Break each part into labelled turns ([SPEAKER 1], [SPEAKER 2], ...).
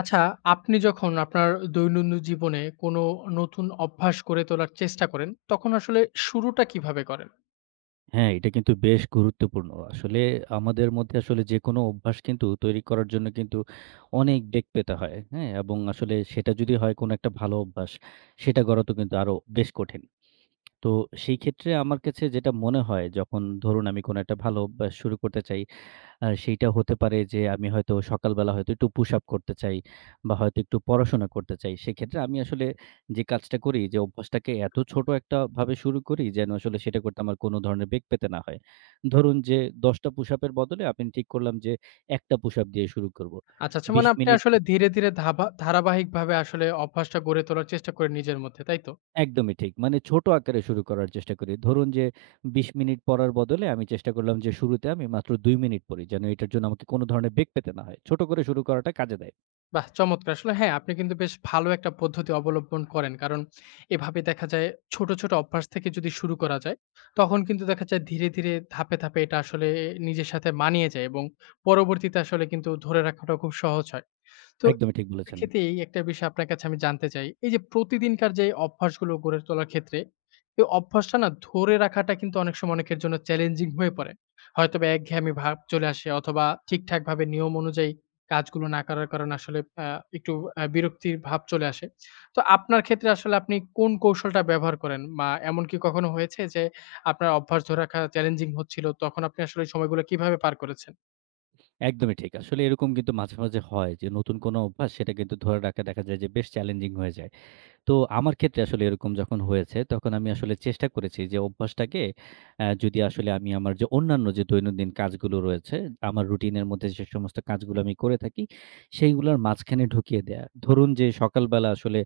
[SPEAKER 1] আচ্ছা, আপনি যখন আপনার দৈনন্দিন জীবনে কোনো নতুন অভ্যাস গড়ে তোলার চেষ্টা করেন, তখন আসলে শুরুটা কিভাবে করেন?
[SPEAKER 2] হ্যাঁ, এটা কিন্তু বেশ গুরুত্বপূর্ণ। আসলে আমাদের মধ্যে আসলে যেকোনো অভ্যাস কিন্তু তৈরি করার জন্য কিন্তু অনেক বেগ পেতে হয়। হ্যাঁ? এবং আসলে সেটা যদি হয় কোনো একটা ভালো অভ্যাস, সেটা গড়া তো কিন্তু আরো বেশ কঠিন। তো সেই ক্ষেত্রে আমার কাছে যেটা মনে হয় যখন ধরুন আমি কোনো একটা ভালো অভ্যাস শুরু করতে চাই। সেইটা হতে পারে যে আমি হয়তো সকালবেলা হয়তো একটু পুশ আপ করতে চাই বা হয়তো একটু পড়াশোনা করতে চাই। সেক্ষেত্রে আমি আসলে যে কাজটা করি যে অভ্যাসটাকে এত ছোট একটা ভাবে শুরু করি যেন আসলে সেটা করতে আমার কোনো ধরনের বেগ পেতে না হয়। ধরুন যে ১০ টা পুশ আপের বদলে আমি ঠিক করলাম যে ১ টা পুশ আপ দিয়ে শুরু করব।
[SPEAKER 1] আচ্ছা, আচ্ছা
[SPEAKER 2] ২০
[SPEAKER 1] মানে আপনি
[SPEAKER 2] মিনিট প
[SPEAKER 1] আসলে ধীরে, ধীরে ধারাবাহিকভাবে আসলে অভ্যাসটা গড়ে তোলার চেষ্টা করেন নিজের মধ্যে, তাই তো?
[SPEAKER 2] একদমই ঠিক। মানে ছোট আকারে শুরু করার চেষ্টা করি। ধরুন যে ২০ মিনিট পড়ার বদলে আমি চেষ্টা করলাম যে শুরুতে আমি মাত্র ২ মিনিট পড়ি। যেন এটার জন্য আমাকে কোনো ধরনের বেগ পেতে না হয়। ছোট করে শুরু করাটা কাজে দেয়।
[SPEAKER 1] বাহ! চমৎকার। আসলে হ্যাঁ, আপনি কিন্তু বেশ ভালো একটা পদ্ধতি অবলম্বন করেন। কারণ এভাবে দেখা যায় ছোট, ছোট অভ্যাস থেকে যদি শুরু করা যায়, তখন কিন্তু দেখা যায় ধীরে, ধীরে ধাপে, ধাপে এটা আসলে নিজের সাথে মানিয়ে যায় এবং পরবর্তীতে আসলে কিন্তু ধরে রাখাটা খুব সহজ হয়। তো
[SPEAKER 2] একদমই ঠিক বলেছেন।
[SPEAKER 1] এক্ষেত্রে এই একটা বিষয় আপনার কাছে আমি জানতে চাই। এই যে প্রতিদিনকার যে অভ্যাসগুলো গড়ে তোলার ক্ষেত্রে, এই অভ্যাসটা না ধরে রাখাটা কিন্তু অনেক সময় অনেকের জন্য চ্যালেঞ্জিং হয়ে পড়ে। হয়তোবা একঘেয়েমি ভাব চলে আসে অথবা ঠিকঠাকভাবে নিয়ম অনুযায়ী কাজগুলো না করার কারণে আসলে আ একটু বিরক্তির ভাব চলে আসে। তো আপনার ক্ষেত্রে আসলে আপনি কোন কৌশলটা ব্যবহার করেন? বা এমন কি কখনো হয়েছে যে আপনার অভ্যাস ধরে রাখা চ্যালেঞ্জিং হচ্ছিল, তখন আপনি আসলে ওই সময়গুলো কিভাবে পার করেছেন?
[SPEAKER 2] একদমই ঠিক। আসলে এরকম কিন্তু মাঝে, মাঝে হয় যে নতুন কোনো অভ্যাস সেটা কিন্তু ধরে রাখা দেখা যায় যে বেশ চ্যালেঞ্জিং হয়ে যায়। তো আমার ক্ষেত্রে আসলে এরকম যখন হয়েছে, তখন আমি আসলে চেষ্টা করেছি যে অভ্যাসটাকে যদি আসলে আমি আমার যে অন্যান্য যে দৈনন্দিন কাজগুলো রয়েছে, আমার রুটিনের মধ্যে যে সমস্ত কাজগুলো আমি করে থাকি, সেইগুলোর মাঝখানে ঢুকিয়ে দেয়া। ধরুন যে সকালবেলা আসলে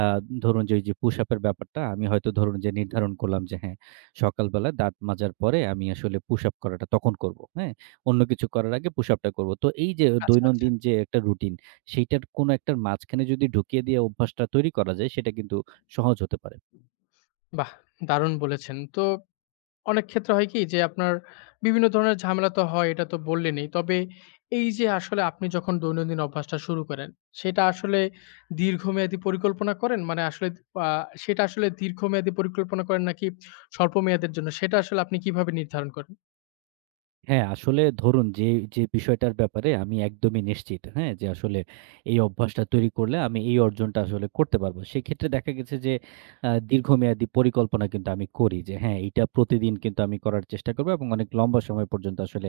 [SPEAKER 2] আ ধরুন যে ওইযে push up এর ব্যাপারটা আমি হয়তো ধরুন যে নির্ধারণ করলাম যে হ্যাঁ, সকালবেলা দাঁত মাজার পরে আমি আসলে push up করাটা তখন করব। হ্যাঁ? অন্য কিছু করার আগে push up টা করব। তো এই যে
[SPEAKER 1] আচ্ছা, আচ্ছা।
[SPEAKER 2] দৈনন্দিন যে একটা রুটিন সেইটার কোনো একটার মাঝখানে যদি ঢুকিয়ে দিয়ে অভ্যাসটা তৈরি করা যায়, সেটা কিন্তু সহজ হতে পারে।
[SPEAKER 1] বাহ! দারুণ বলেছেন। তো অনেক ক্ষেত্রে হয় কি যে আপনার বিভিন্ন ধরনের ঝামেলা তো হয়, এটা তো বললেনই। তবে এই যে আসলে আপনি যখন দৈনন্দিন অভ্যাসটা শুরু করেন, সেটা আসলে দীর্ঘমেয়াদী পরিকল্পনা করেন? মানে আসলে আ সেটা আসলে দীর্ঘমেয়াদী পরিকল্পনা করেন নাকি স্বল্প মেয়াদের জন্য সেটা আসলে আপনি কিভাবে নির্ধারণ করেন?
[SPEAKER 2] হ্যাঁ, আসলে ধরুন যে, বিষয়টার ব্যাপারে আমি একদমই নিশ্চিত, হ্যাঁ? যে আসলে এই অভ্যাসটা তৈরি করলে আমি এই অর্জনটা আসলে করতে পারবো। সেক্ষেত্রে দেখা গেছে যে দীর্ঘমেয়াদী পরিকল্পনা কিন্তু আমি করি যে হ্যাঁ, এইটা প্রতিদিন কিন্তু আমি করার চেষ্টা করব এবং অনেক লম্বা সময় পর্যন্ত আসলে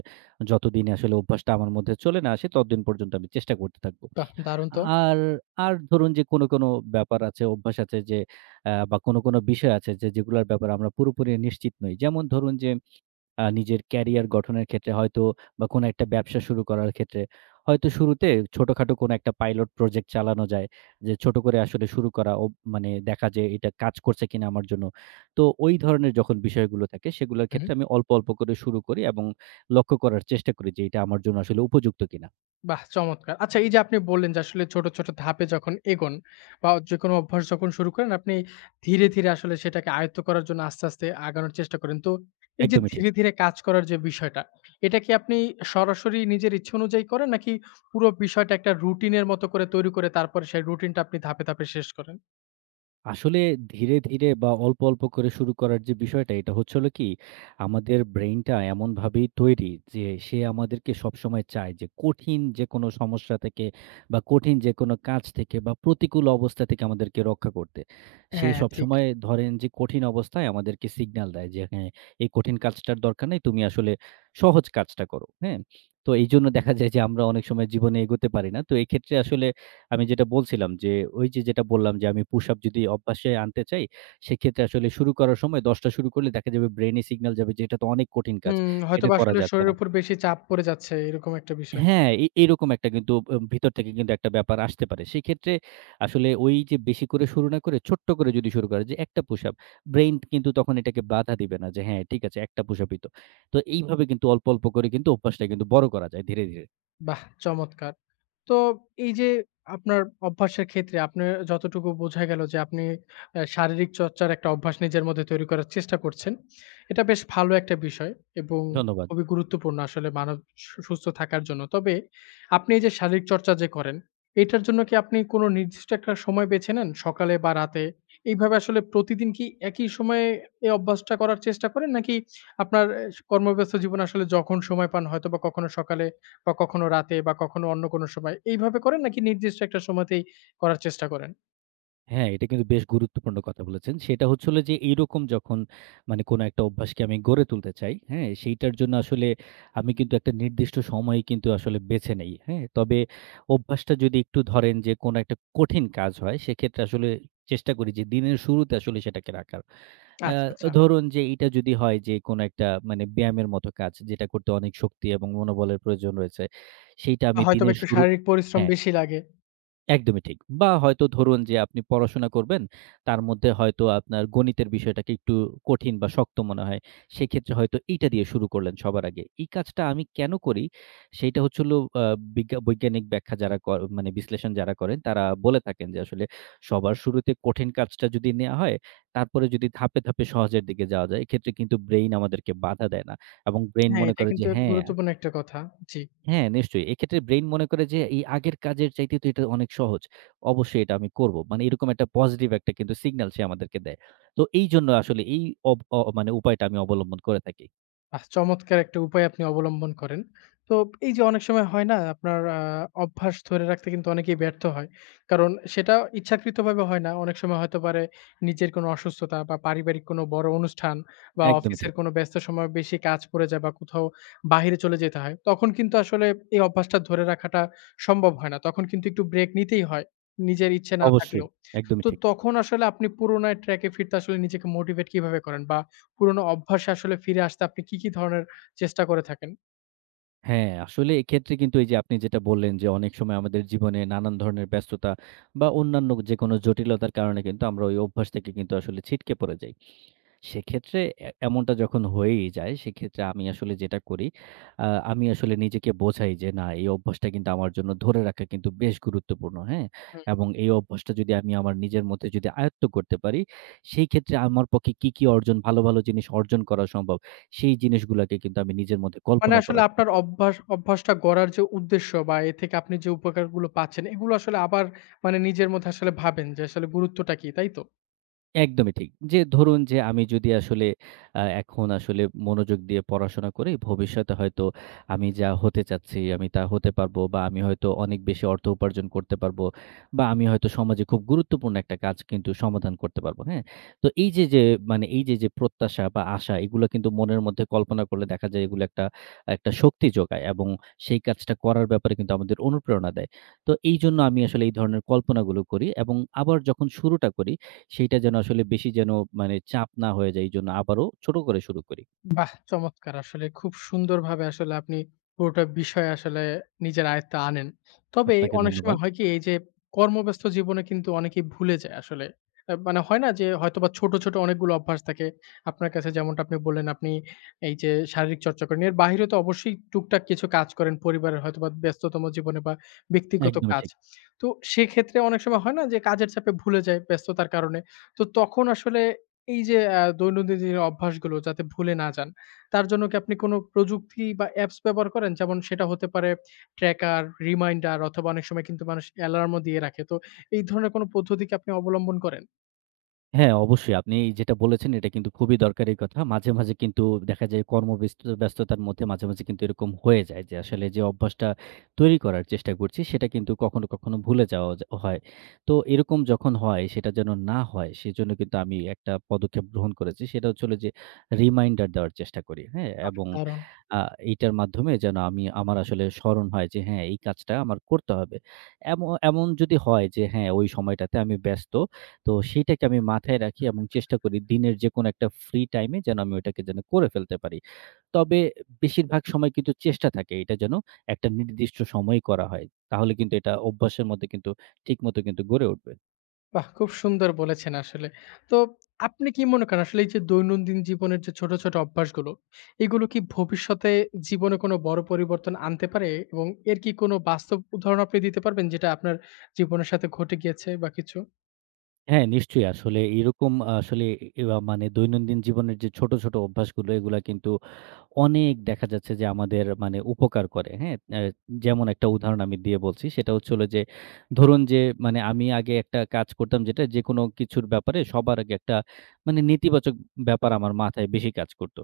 [SPEAKER 2] যতদিনে আসলে অভ্যাসটা আমার মধ্যে চলে না আসে, ততদিন পর্যন্ত আমি চেষ্টা করতে থাকব।
[SPEAKER 1] বাহ! দারুণ তো।
[SPEAKER 2] আর, আর ধরুন যে কোনো, কোনো ব্যাপার আছে, অভ্যাস আছে যে বা কোনো, কোনো বিষয় আছে যে যেগুলার ব্যাপারে আমরা পুরোপুরি নিশ্চিত নই। যেমন ধরুন যে নিজের ক্যারিয়ার গঠনের ক্ষেত্রে হয়তো বা কোনো একটা ব্যবসা শুরু করার ক্ষেত্রে হয়তো শুরুতে ছোটখাটো কোনো একটা পাইলট প্রজেক্ট চালানো যায়। যে ছোট করে আসলে শুরু করা ও মানে দেখা যে এটা কাজ করছে কিনা আমার জন্য। তো ওই ধরনের যখন বিষয়গুলো থাকে সেগুলোর
[SPEAKER 1] হু।
[SPEAKER 2] ক্ষেত্রে আমি অল্প, অল্প করে শুরু করি এবং লক্ষ্য করার চেষ্টা করি যে এটা আমার জন্য আসলে উপযুক্ত কিনা।
[SPEAKER 1] বাহ! চমৎকার। আচ্ছা এই যে আপনি বললেন যে আসলে ছোট, ছোট ধাপে যখন এগোন বা যেকোনো অভ্যাস যখন শুরু করেন আপনি ধীরে, ধীরে আসলে সেটাকে আয়ত্ত করার জন্য আস্তে, আস্তে আগানোর চেষ্টা করেন। তো এই যে
[SPEAKER 2] একদমই ঠিক।
[SPEAKER 1] ধীরে, ধীরে কাজ করার যে বিষয়টা, এটা কি আপনি সরাসরি নিজের ইচ্ছে অনুযায়ী করেন নাকি পুরো বিষয়টা একটা রুটিনের মতো করে তৈরি করে তারপরে সেই রুটিনটা আপনি ধাপে, ধাপে শেষ করেন?
[SPEAKER 2] আসলে ধীরে, ধীরে বা অল্প, অল্প করে শুরু করার যে বিষয়টা, এটা হচ্ছে হলো কি, আমাদের ব্রেইনটা এমনভাবেই তৈরি যে সে আমাদেরকে সবসময় চায় যে কঠিন যেকোনো সমস্যা থেকে বা কঠিন যেকোনো কাজ থেকে বা প্রতিকূল অবস্থা থেকে আমাদেরকে রক্ষা করতে। সে
[SPEAKER 1] হ্যাঁ, ঠিক।
[SPEAKER 2] সবসময় ধরেন যে কঠিন অবস্থায় আমাদেরকে সিগন্যাল দেয় যে, "হ্যাঁ, এই কঠিন কাজটার দরকার নেই। তুমি আসলে সহজ কাজটা করো।" হ্যাঁ? তো এইজন্য দেখা যায় যে আমরা অনেক সময় জীবনে এগোতে পারি না। তো এক্ষেত্রে আসলে আমি যেটা বলছিলাম যে, ওই যে যেটা বললাম যে, আমি পুশ-আপ যদি অভ্যাসে আনতে চাই, সেক্ষেত্রে আসলে শুরু করার সময় ১০ টা শুরু করলে দেখা যাবে ব্রেইনে সিগন্যাল যাবে যে, এটা তো অনেক কঠিন কাজ।
[SPEAKER 1] হুম,
[SPEAKER 2] এটা
[SPEAKER 1] হয়তোবা
[SPEAKER 2] করা
[SPEAKER 1] আসলে
[SPEAKER 2] যাচ্ছে না।
[SPEAKER 1] শরীরের উপর বেশি চাপ পড়ে যাচ্ছে এরকম একটা বিষয়।
[SPEAKER 2] হ্যাঁ, এই এইরকম একটা কিন্তু ভিতর থেকে কিন্তু একটা ব্যাপার আসতে পারে। সেক্ষেত্রে আসলে ওই যে বেশি করে শুরু না করে, ছোট্ট করে যদি শুরু করা যে, একটা পুশ-আপ, ব্রেইন কিন্তু তখন এটাকে বাধা দিবে না যে, হ্যাঁ, ঠিক আছে, একটা পুশ-আপই তো। তো এইভাবে কিন্তু অল্প, অল্প করে কিন্তু অভ্যাসটা কিন্তু বড় করা যায় ধীরে, ধীরে।
[SPEAKER 1] বাহ! চমৎকার। তো এই যে আপনার অভ্যাসের ক্ষেত্রে আপনার যতটুকু বোঝা গেল যে আপনি শারীরিক চর্চার একটা অভ্যাস নিজের মধ্যে তৈরি করার চেষ্টা করছেন। এটা বেশ ভালো একটা বিষয় এবং
[SPEAKER 2] ধন্যবাদ।
[SPEAKER 1] খুবই গুরুত্বপূর্ণ আসলে মানব সু সুস্থ থাকার জন্য। তবে আপনি এই যে শারীরিক চর্চা যে করেন, এটার জন্য কি আপনি কোনো নির্দিষ্ট একটা সময় বেছে নেন? সকালে বা রাতে? এইভাবে আসলে প্রতিদিন কি একই সময়ে এই অভ্যাসটা করার চেষ্টা করেন? নাকি আপনার কর্মব্যস্ত জীবনে আসলে যখন সময় পান হয়তোবা কখনো সকালে বা কখনো রাতে বা কখনো অন্য কোনো সময় এইভাবে করেন নাকি নির্দিষ্ট একটা সময়তেই করার চেষ্টা করেন?
[SPEAKER 2] হ্যাঁ, এটা কিন্তু বেশ গুরুত্বপূর্ণ কথা বলেছেন। সেটা হচ্ছে হলো যে এইরকম যখন মানে কোন একটা অভ্যাসকে আমি গড়ে তুলতে চাই, হ্যাঁ? সেইটার জন্য আসলে আমি কিন্তু একটা নির্দিষ্ট সময় কিন্তু আসলে বেছে নেই, হ্যাঁ? তবে অভ্যাসটা যদি একটু ধরেন যে কোন একটা কঠিন কাজ হয় সেক্ষেত্রে আসলে চেষ্টা করি যে দিনের শুরুতে আসলে সেটাকে রাখার। আ
[SPEAKER 1] আচ্ছা, আচ্ছা।
[SPEAKER 2] ধরুন যে এইটা যদি হয় যে কোন একটা মানে ব্যায়ামের মতো কাজ যেটা করতে অনেক শক্তি এবং মনোবলের প্রয়োজন রয়েছে সেইটা আমি
[SPEAKER 1] হয়তোবা
[SPEAKER 2] দিনের
[SPEAKER 1] একটু
[SPEAKER 2] শুরু
[SPEAKER 1] শারীরিক পরিশ্রম
[SPEAKER 2] হ্যাঁ।
[SPEAKER 1] বেশি লাগে।
[SPEAKER 2] একদমই ঠিক। বা হয়তো ধরুন যে আপনি পড়াশোনা করবেন, তার মধ্যে হয়তো আপনার গণিতের বিষয়টাকে একটু কঠিন বা শক্ত মনে হয়। সেক্ষেত্রে হয়তো এইটা দিয়ে শুরু করলেন সবার আগে। এই কাজটা আমি কেন করি? সেইটা হচ্ছে হলো বৈজ্ঞানিক ব্যাখ্যা যারা মানে বিশ্লেষণ যারা করেন তারা বলে থাকেন যে আসলে সবার শুরুতে কঠিন কাজটা যদি নেয়া হয়, তারপরে যদি ধাপে, ধাপে সহজের দিকে যাওয়া যায়, এক্ষেত্রে কিন্তু ব্রেইন আমাদেরকে বাধা দেয় না। এবং ব্রেইন
[SPEAKER 1] হ্যাঁ,
[SPEAKER 2] মনে
[SPEAKER 1] এটা
[SPEAKER 2] করে যে
[SPEAKER 1] কিন্তু
[SPEAKER 2] হ্যাঁ
[SPEAKER 1] গুরুত্বপূর্ণ একটা কথা। জি।
[SPEAKER 2] হ্যাঁ, নিশ্চয়ই। এক্ষেত্রে ব্রেইন মনে করে যে এই আগের কাজের চাইতে তো এটা অনেক সহজ। অবশ্যই এটা আমি করব। মানে এরকম একটা পজিটিভ একটা কিন্তু সিগন্যাল সে আমাদেরকে দেয়। তো এইজন্য আসলে এই অব অ মানে উপায়টা আমি অবলম্বন করে থাকি।
[SPEAKER 1] আহ! চমৎকার একটা উপায় আপনি অবলম্বন করেন। তো এই যে অনেক সময় হয় না আপনার অভ্যাস ধরে রাখতে কিন্তু অনেকেই ব্যর্থ হয়। কারণ সেটা ইচ্ছাকৃতভাবে হয় না। অনেক সময় হতে পারে নিজের কোনো অসুস্থতা বা পারিবারিক কোনো বড় অনুষ্ঠান বা
[SPEAKER 2] একদমই
[SPEAKER 1] অফিসের
[SPEAKER 2] ঠিক।
[SPEAKER 1] কোনো ব্যস্ত সময় বেশি কাজ পড়ে যায় বা কোথাও বাহিরে চলে যেতে হয়। তখন কিন্তু আসলে এই অভ্যাসটা ধরে রাখাটা সম্ভব হয় না। তখন কিন্তু একটু ব্রেক নিতেই হয়। নিজের ইচ্ছে না
[SPEAKER 2] অবশ্যই।
[SPEAKER 1] থাকলেও।
[SPEAKER 2] একদমই
[SPEAKER 1] তো
[SPEAKER 2] ঠিক।
[SPEAKER 1] তখন আসলে আপনি পুরোনো ট্র্যাকে ফিরতে আসলে নিজেকে মোটিভেট কিভাবে করেন? বা পুরোনো অভ্যাসে আসলে ফিরে আসতে আপনি কি, কি ধরনের চেষ্টা করে থাকেন?
[SPEAKER 2] হ্যাঁ, আসলে এক্ষেত্রে কিন্তু এই যে আপনি যেটা বললেন যে অনেক সময় আমাদের জীবনে নানান ধরনের ব্যস্ততা বা অন্যান্য যেকোনো জটিলতার কারণে কিন্তু আমরা ওই অভ্যাস থেকে কিন্তু আসলে ছিটকে পড়ে যাই। সেক্ষেত্রে এমনটা যখন হয়েই যায়, সেক্ষেত্রে আমি আসলে যেটা করি, আ আমি আসলে নিজেকে বোঝাই যে না এই অভ্যাসটা কিন্তু আমার জন্য ধরে রাখা কিন্তু বেশ গুরুত্বপূর্ণ, হ্যাঁ?
[SPEAKER 1] হুম।
[SPEAKER 2] এবং এই অভ্যাসটা যদি আমি আমার নিজের মধ্যে যদি আয়ত্ত করতে পারি, সেই ক্ষেত্রে আমার পক্ষে কি, কি অর্জন ভালো, ভালো জিনিস অর্জন করা সম্ভব, সেই জিনিসগুলাকে কিন্তু আমি নিজের মধ্যে
[SPEAKER 1] মানে
[SPEAKER 2] কল্পনা
[SPEAKER 1] আসলে
[SPEAKER 2] করা শুরু
[SPEAKER 1] আপনার
[SPEAKER 2] করি।
[SPEAKER 1] অভ্যাসটা গড়ার যে উদ্দেশ্য বা এ থেকে আপনি যে উপকারগুলো পাচ্ছেন, এগুলো আসলে আবার মানে নিজের মধ্যে আসলে ভাবেন যে আসলে গুরুত্বটা কি, তাই তো?
[SPEAKER 2] একদমই ঠিক। যে ধরুন যে আমি যদি আসলে এখন আসলে মনোযোগ দিয়ে পড়াশোনা করি, ভবিষ্যতে হয়তো আমি যা হতে চাচ্ছি, আমি তা হতে পারবো বা আমি হয়তো অনেক বেশি অর্থ উপার্জন করতে পারবো বা আমি হয়তো সমাজে খুব গুরুত্বপূর্ণ একটা কাজ কিন্তু সমাধান করতে পারবো, হ্যাঁ? তো এই যে, যে মানে এই যে, যে প্রত্যাশা বা আশা এগুলো কিন্তু মনের মধ্যে কল্পনা করলে দেখা যায় এগুলো একটা, একটা শক্তি যোগায় এবং সেই কাজটা করার ব্যাপারে কিন্তু আমাদের অনুপ্রেরণা দেয়। তো এইজন্য আমি আসলে এই ধরনের কল্পনাগুলো করি এবং আবার যখন শুরুটা করি সেইটা যেন আসলে বেশি যেন মানে চাপ না হয়ে যায়। এইজন্য আবারও ছোট করে শুরু করি।
[SPEAKER 1] বাহ! চমৎকার। আসলে খুব সুন্দরভাবে আসলে আপনি পুরোটা বিষয় আসলে নিজের আয়ত্তে আনেন। তবে
[SPEAKER 2] আপনাকে
[SPEAKER 1] অনেক
[SPEAKER 2] ধন্যবাদ।
[SPEAKER 1] সময় হয় কি এই যে কর্মব্যস্ত জীবনে কিন্তু অনেকেই ভুলে যায় আসলে। আ মানে হয় না যে হয়তোবা ছোট, ছোট অনেকগুলো অভ্যাস থাকে। আপনার কাছে যেমনটা আপনি বললেন আপনি এই যে শারীরিক চর্চা করেন। এর বাহিরে তো অবশ্যই টুকটাক কিছু কাজ করেন পরিবারের হয়তোবা ব্যস্ততম জীবনে বা ব্যক্তিগত
[SPEAKER 2] একদমই
[SPEAKER 1] কাজ।
[SPEAKER 2] ঠিক।
[SPEAKER 1] তো সেক্ষেত্রে অনেক সময় হয় না যে কাজের চাপে ভুলে যায় ব্যস্ততার কারণে। তো তখন আসলে এই যে দৈনন্দিন যে অভ্যাসগুলো যাতে ভুলে না যান, তার জন্য কি আপনি কোনো প্রযুক্তি বা অ্যাপস ব্যবহার করেন? যেমন সেটা হতে পারে ট্র্যাকার, রিমাইন্ডার অথবা অনেক সময় কিন্তু মানুষ অ্যালার্মও দিয়ে রাখে। তো এই ধরনের কোনো পদ্ধতি কি আপনি অবলম্বন করেন?
[SPEAKER 2] হ্যাঁ, অবশ্যই। আপনি যেটা বলেছেন এটা কিন্তু খুবই দরকারি কথা। মাঝে, মাঝে কিন্তু দেখা যায় কর্মব্যস্ত ব্যস্ততার মধ্যে মাঝে, মাঝে কিন্তু এরকম হয়ে যায় যে আসলে যে অভ্যাসটা তৈরি করার চেষ্টা করছি সেটা কিন্তু কখনো, কখনো ভুলে যাওয়া যা হয়। তো এরকম যখন হয় সেটা যেন না হয় সেজন্য কিন্তু আমি একটা পদক্ষেপ গ্রহণ করেছি। সেটা হচ্ছে হলো যে রিমাইন্ডার দেওয়ার চেষ্টা করি। হ্যাঁ? এবং
[SPEAKER 1] অসাধারণ!
[SPEAKER 2] আ এইটার মাধ্যমে যেন আমি আমার আসলে স্মরণ হয় যে হ্যাঁ, এই কাজটা আমার করতে হবে। এম এমন যদি হয় যে হ্যাঁ, ওই সময়টাতে আমি ব্যস্ত তো সেইটাকে আমি মাথায় রাখি এবং চেষ্টা করি দিনের যে কোনো একটা ফ্রি টাইমে যেন আমি ওটাকে যেন করে ফেলতে পারি। তবে বেশিরভাগ সময় কিন্তু চেষ্টা থাকে এটা যেন একটা নির্দিষ্ট সময়ে করা হয়। তাহলে কিন্তু এটা অভ্যাসের মধ্যে কিন্তু ঠিকমতো কিন্তু গড়ে উঠবে।
[SPEAKER 1] বাহ! খুব সুন্দর বলেছেন আসলে। তো আপনি কি মনে করেন আসলে এই যে দৈনন্দিন জীবনের যে ছোট, ছোট অভ্যাসগুলো, এগুলো কি ভবিষ্যতে জীবনে কোনো বড় পরিবর্তন আনতে পারে? এবং এর কি কোনো বাস্তব উদাহরণ আপনি দিতে পারবেন যেটা আপনার জীবনের সাথে ঘটে গিয়েছে বা কিছু?
[SPEAKER 2] হ্যাঁ, নিশ্চয়ই আসলে এরকম আসলে এ এ- মানে দৈনন্দিন জীবনের যে ছোট, ছোট অভ্যাসগুলো এগুলা কিন্তু অনেক দেখা যাচ্ছে যে আমাদের মানে উপকার করে। হ্যাঁ? যেমন একটা উদাহরণ আমি দিয়ে বলছি সেটা হচ্ছে হলো যে, ধরুন যে মানে আমি আগে একটা কাজ করতাম যেটা যেকোনো কিছুর ব্যাপারে সবার আগে একটা মানে নেতিবাচক ব্যাপার আমার মাথায় বেশি কাজ করত।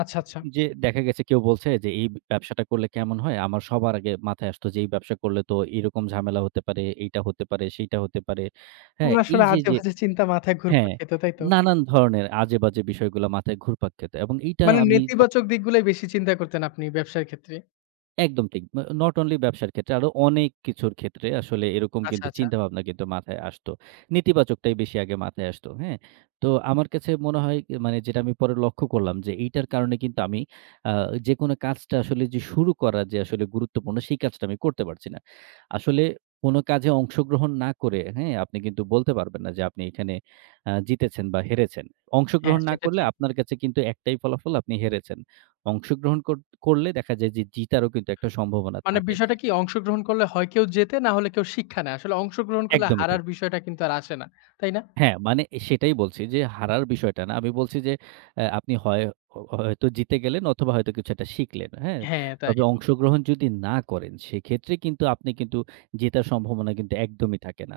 [SPEAKER 1] আচ্ছা, আচ্ছা।
[SPEAKER 2] যে দেখা গেছে কেউ বলছে যে এই ব্যবসাটা করলে কেমন হয়? আমার সবার আগে মাথায় আসতো যে এই ব্যবসা করলে তো এরকম ঝামেলা হতে পারে, এইটা হতে পারে, সেইটা হতে পারে।
[SPEAKER 1] কোন
[SPEAKER 2] হ্যাঁ? এই
[SPEAKER 1] আসলে
[SPEAKER 2] যে, যে
[SPEAKER 1] আজেবাজে চিন্তা মাথায় ঘুরপাক
[SPEAKER 2] হ্যাঁ,
[SPEAKER 1] খেত, তাই তো?
[SPEAKER 2] নানান ধরনের আজে-বাজে বিষয়গুলা মাথায় ঘুরপাক খেত এবং এইটা
[SPEAKER 1] মানে
[SPEAKER 2] আমি যখন
[SPEAKER 1] নেতিবাচক দিকগুলাই বেশি চিন্তা করতেন আপনি ব্যবসার ক্ষেত্রে।
[SPEAKER 2] একদম ঠিক। নট অনলি ব্যবসার ক্ষেত্রে আরো অনেক কিছুর ক্ষেত্রে আসলে এরকম
[SPEAKER 1] আচ্ছা,
[SPEAKER 2] কিন্তু
[SPEAKER 1] আচ্ছা।
[SPEAKER 2] চিন্তাভাবনা কিন্তু মাথায় আসতো। নেতিবাচকটাই বেশি আগে মাথায় আসতো। হ্যাঁ? তো আমার কাছে মনে হয় কি, মানে যেটা আমি পরে লক্ষ্য করলাম যে এইটার কারণে কিন্তু আমি আ যেকোনো কাজটা আসলে যে শুরু করা যে আসলে গুরুত্বপূর্ণ সেই কাজটা আমি করতে পারছি না। আসলে কোনো কাজে অংশগ্রহণ না করে, হ্যাঁ? আপনি কিন্তু বলতে পারবেন না যে আপনি এখানে জিতেছেন বা হেরেছেন।
[SPEAKER 1] হ্যাঁ,
[SPEAKER 2] অংশগ্রহণ না
[SPEAKER 1] সেটা
[SPEAKER 2] করলে
[SPEAKER 1] ঠিক।
[SPEAKER 2] আপনার কাছে কিন্তু একটাই ফলাফল আপনি হেরেছেন। অংশগ্রহণ কর করলে দেখা যায় যে জিতারও কিন্তু একটা সম্ভাবনা
[SPEAKER 1] মানে
[SPEAKER 2] থাকে।
[SPEAKER 1] বিষয়টা কি অংশগ্রহণ করলে হয় কেউ জেতে, না হলে কেউ শিক্ষা নেয়। আসলে অংশগ্রহণ করলে
[SPEAKER 2] একদমই ঠিক।
[SPEAKER 1] হারার বিষয়টা কিন্তু আর আসে না। তাই না?
[SPEAKER 2] হ্যাঁ, মানে সেটাই বলছি যে হারার বিষয়টা না। আমি বলছি যে আপনি হয় হ হয়তো জিতে গেলেন অথবা হয়তো কিছু একটা শিখলেন। হ্যাঁ?
[SPEAKER 1] হ্যাঁ, তাই
[SPEAKER 2] তবে
[SPEAKER 1] তো।
[SPEAKER 2] অংশগ্রহণ যদি না করেন সেক্ষেত্রে কিন্তু আপনি কিন্তু জেতার সম্ভাবনা কিন্তু একদমই থাকে না।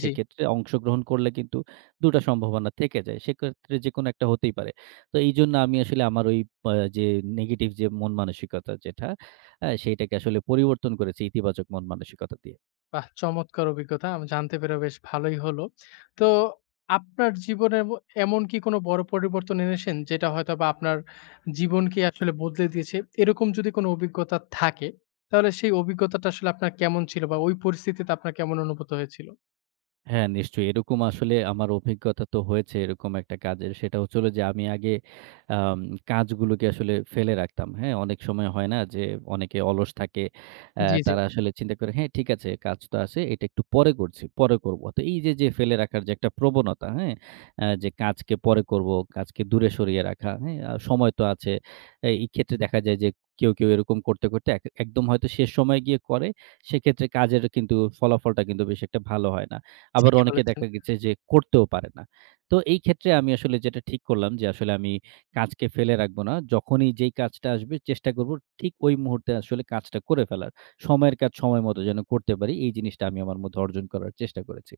[SPEAKER 1] জি।
[SPEAKER 2] সেক্ষেত্রে অংশগ্রহণ করলে কিন্তু ২ টা সম্ভাবনা থেকে যায়। সেক্ষেত্রে যেকোনো একটা হতেই পারে। তো এইজন্য আমি আসলে আমার ওই পা যে নেগেটিভ যে মন মানসিকতা যেটা, সেইটাকে আসলে পরিবর্তন করেছি ইতিবাচক মন মানসিকতা দিয়ে।
[SPEAKER 1] বাহ! চমৎকার অভিজ্ঞতা। আমি জানতে পেরে বেশ ভালোই হলো। তো আপনার জীবনে এমন কি কোনো বড় পরিবর্তন এনেছেন যেটা হয়তোবা আপনার জীবনকে আসলে বদলে দিয়েছে? এরকম যদি কোনো অভিজ্ঞতা থাকে, তাহলে সেই অভিজ্ঞতাটা আসলে আপনার কেমন ছিল বা ওই পরিস্থিতিতে আপনার কেমন অনুভূত হয়েছিল?
[SPEAKER 2] হ্যাঁ, নিশ্চয়ই। এরকম আসলে আমার অভিজ্ঞতা তো হয়েছে এরকম একটা কাজের। সেটা হচ্ছিল যে আমি আগে আম কাজগুলোকে আসলে ফেলে রাখতাম। হ্যাঁ? অনেক সময় হয় না যে অনেকে অলস থাকে।
[SPEAKER 1] জি, জি।
[SPEAKER 2] তারা আসলে চিন্তা করে, "হ্যাঁ, ঠিক আছে কাজ তো আছে। এটা একটু পরে করছি, পরে করব।" তো এই যে, যে ফেলে রাখার যে একটা প্রবণতা, হ্যাঁ? যে কাজকে পরে করব, কাজকে দূরে সরিয়ে রাখা, হ্যাঁ? সময় তো আছে। এই এই ক্ষেত্রে দেখা যায় যে কেউ, কেউ এরকম করতে, করতে একদম হয়তো শেষ সময়ে গিয়ে করে। সেক্ষেত্রে কাজের কিন্তু ফলাফলটা কিন্তু বেশ একটা ভালো হয় না। আবার
[SPEAKER 1] ঠিকই
[SPEAKER 2] অনেকে
[SPEAKER 1] বলেছেন।
[SPEAKER 2] দেখা গেছে যে করতেও পারে না। তো এই ক্ষেত্রে আমি আসলে যেটা ঠিক করলাম যে আসলে আমি কাজকে ফেলে রাখবো না। যখনই যেই কাজটা আসবে চেষ্টা করব ঠিক ওই মুহূর্তে আসলে কাজটা করে ফেলার। সময়ের কাজ সময় মতো যেন করতে পারি এই জিনিসটা আমি আমার মধ্যে অর্জন করার চেষ্টা করেছি।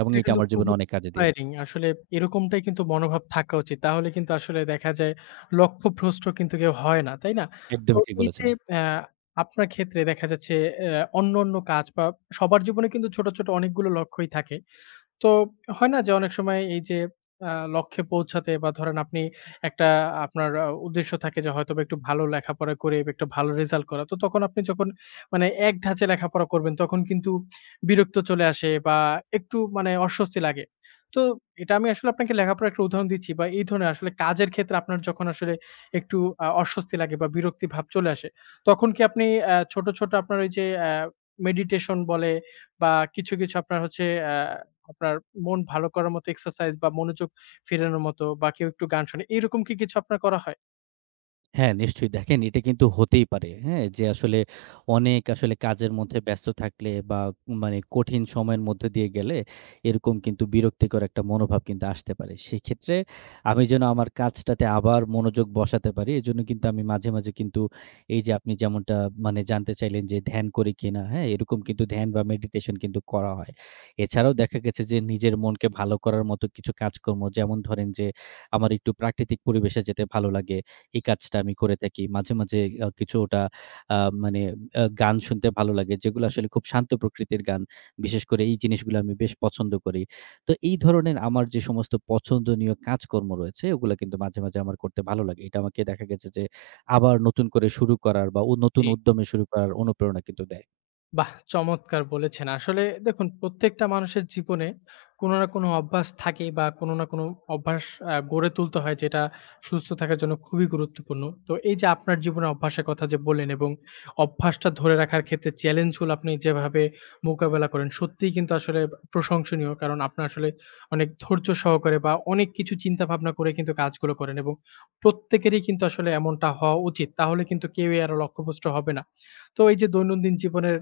[SPEAKER 2] এবং
[SPEAKER 1] এটা
[SPEAKER 2] এটা
[SPEAKER 1] কিন্তু
[SPEAKER 2] আমার জীবনে
[SPEAKER 1] খুবই
[SPEAKER 2] অনেক কাজে দিয়ে
[SPEAKER 1] ইন্সপায়ারিং। আসলে এরকমটাই কিন্তু মনোভাব থাকা উচিত। তাহলে কিন্তু আসলে দেখা যায় লক্ষ্যভ্রষ্ট কিন্তু কেউ হয় না, তাই না? তো
[SPEAKER 2] একদমই ঠিক
[SPEAKER 1] এই যে
[SPEAKER 2] বলেছেন।
[SPEAKER 1] অ্যা আপনার ক্ষেত্রে দেখা যাচ্ছে অন্য, অন্য কাজ বা সবার জীবনে কিন্তু ছোট, ছোট অনেকগুলো লক্ষ্যই থাকে। তো হয় না যে অনেক সময় এই যে লক্ষ্যে পৌঁছাতে বা ধরেন আপনি একটা আপনার উদ্দেশ্য থাকে যে হয়তোবা একটু ভালো লেখাপড়া করে বা একটু ভালো রেজাল্ট করা। তো তখন আপনি যখন মানে এক ধাঁচে লেখাপড়া করবেন তখন কিন্তু বিরক্ত চলে আসে বা একটু মানে অস্বস্তি লাগে। তো এটা আমি আসলে আপনাকে লেখাপড়ার একটা উদাহরণ দিচ্ছি বা এই ধরনের আসলে কাজের ক্ষেত্রে আপনার যখন আসলে একটু অস্বস্তি লাগে বা বিরক্তি ভাব চলে আসে, তখন কি আপনি ছোট, ছোট আপনার ওই যে মেডিটেশন বলে বা কিছু, কিছু আপনার হচ্ছে আ আপনার মন ভালো করার মতো এক্সারসাইজ বা মনোযোগ ফেরানোর মতো বা কেউ একটু গান শোনে। এরকম কি কিছু আপনার করা হয়?
[SPEAKER 2] হ্যাঁ, নিশ্চয়ই দেখেন এটা কিন্তু হতেই পারে। হ্যাঁ? যে আসলে অনেক আসলে কাজের মধ্যে ব্যস্ত থাকলে বা মানে কঠিন সময়ের মধ্যে দিয়ে গেলে এরকম কিন্তু বিরক্তিকর একটা মনোভাব কিন্তু আসতে পারে। সেক্ষেত্রে আমি যেন আমার কাজটাতে আবার মনোযোগ বসাতে পারি এজন্য কিন্তু আমি মাঝে, মাঝে কিন্তু এই যে আপনি যেমনটা মানে জানতে চাইলেন যে ধ্যান করি কিনা? হ্যাঁ? এরকম কিন্তু ধ্যান বা মেডিটেশন কিন্তু করা হয়। এছাড়াও দেখা গেছে যে নিজের মনকে ভালো করার মতো কিছু কাজকর্ম যেমন ধরেন যে আমার একটু প্রাকৃতিক পরিবেশে যেতে ভালো লাগে। এই কাজটা আমি করে থাকি। মাঝে, মাঝে কিছুটা আ মানে গান শুনতে ভালো লাগে, যেগুলো আসলে খুব শান্ত প্রকৃতির গান। বিশেষ করে এই জিনিসগুলো আমি বেশ পছন্দ করি। তো এই ধরনের আমার যে সমস্ত পছন্দনীয় কাজকর্ম রয়েছে, ওগুলা কিন্তু মাঝে, মাঝে আমার করতে ভালো লাগে। এটা আমাকে দেখা গেছে যে আবার নতুন করে শুরু করার বা ও নতুন
[SPEAKER 1] জি,
[SPEAKER 2] উদ্যমে শুরু করার অনুপ্রেরণা কিন্তু দেয়।
[SPEAKER 1] বাহ! চমৎকার বলেছেন। আসলে দেখুন প্রত্যেকটা মানুষের জীবনে কোনো না কোনো অভ্যাস থাকেই বা কোনো না কোনো অভ্যাস গড়ে তুলতে হয় যেটা সুস্থ থাকার জন্য খুবই গুরুত্বপূর্ণ। তো এই যে আপনার জীবনে অভ্যাসের কথা যে বললেন এবং অভ্যাসটা ধরে রাখার ক্ষেত্রে চ্যালেঞ্জগুলো আপনি যেভাবে মোকাবেলা করেন সত্যিই কিন্তু আসলে প্রশংসনীয়। কারণ আপনার আসলে অনেক ধৈর্য সহকারে বা অনেক কিছু চিন্তাভাবনা করে কিন্তু কাজগুলো করেন এবং প্রত্যেকেরই কিন্তু আসলে এমনটা হওয়া উচিত। তাহলে কিন্তু কেউই আরো লক্ষ্যভ্রষ্ট হবে না। তো এই যে দৈনন্দিন জীবনের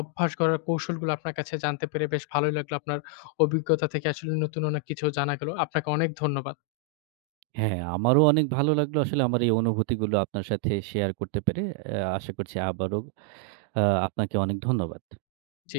[SPEAKER 1] অভ্যাস গড়ার কৌশলগুলো আপনার কাছে জানতে পেরে বেশ ভালোই লাগলো। আপনার অভিজ্ঞতা থেকে আসলে নতুন অনেক কিছু জানা গেল। আপনাকে অনেক ধন্যবাদ।
[SPEAKER 2] হ্যাঁ, আমারও অনেক ভালো লাগলো আসলে আমার এই অনুভূতিগুলো আপনার সাথে শেয়ার করতে পেরে। আশা করছি আবারও আ আপনাকে অনেক ধন্যবাদ।
[SPEAKER 1] জি।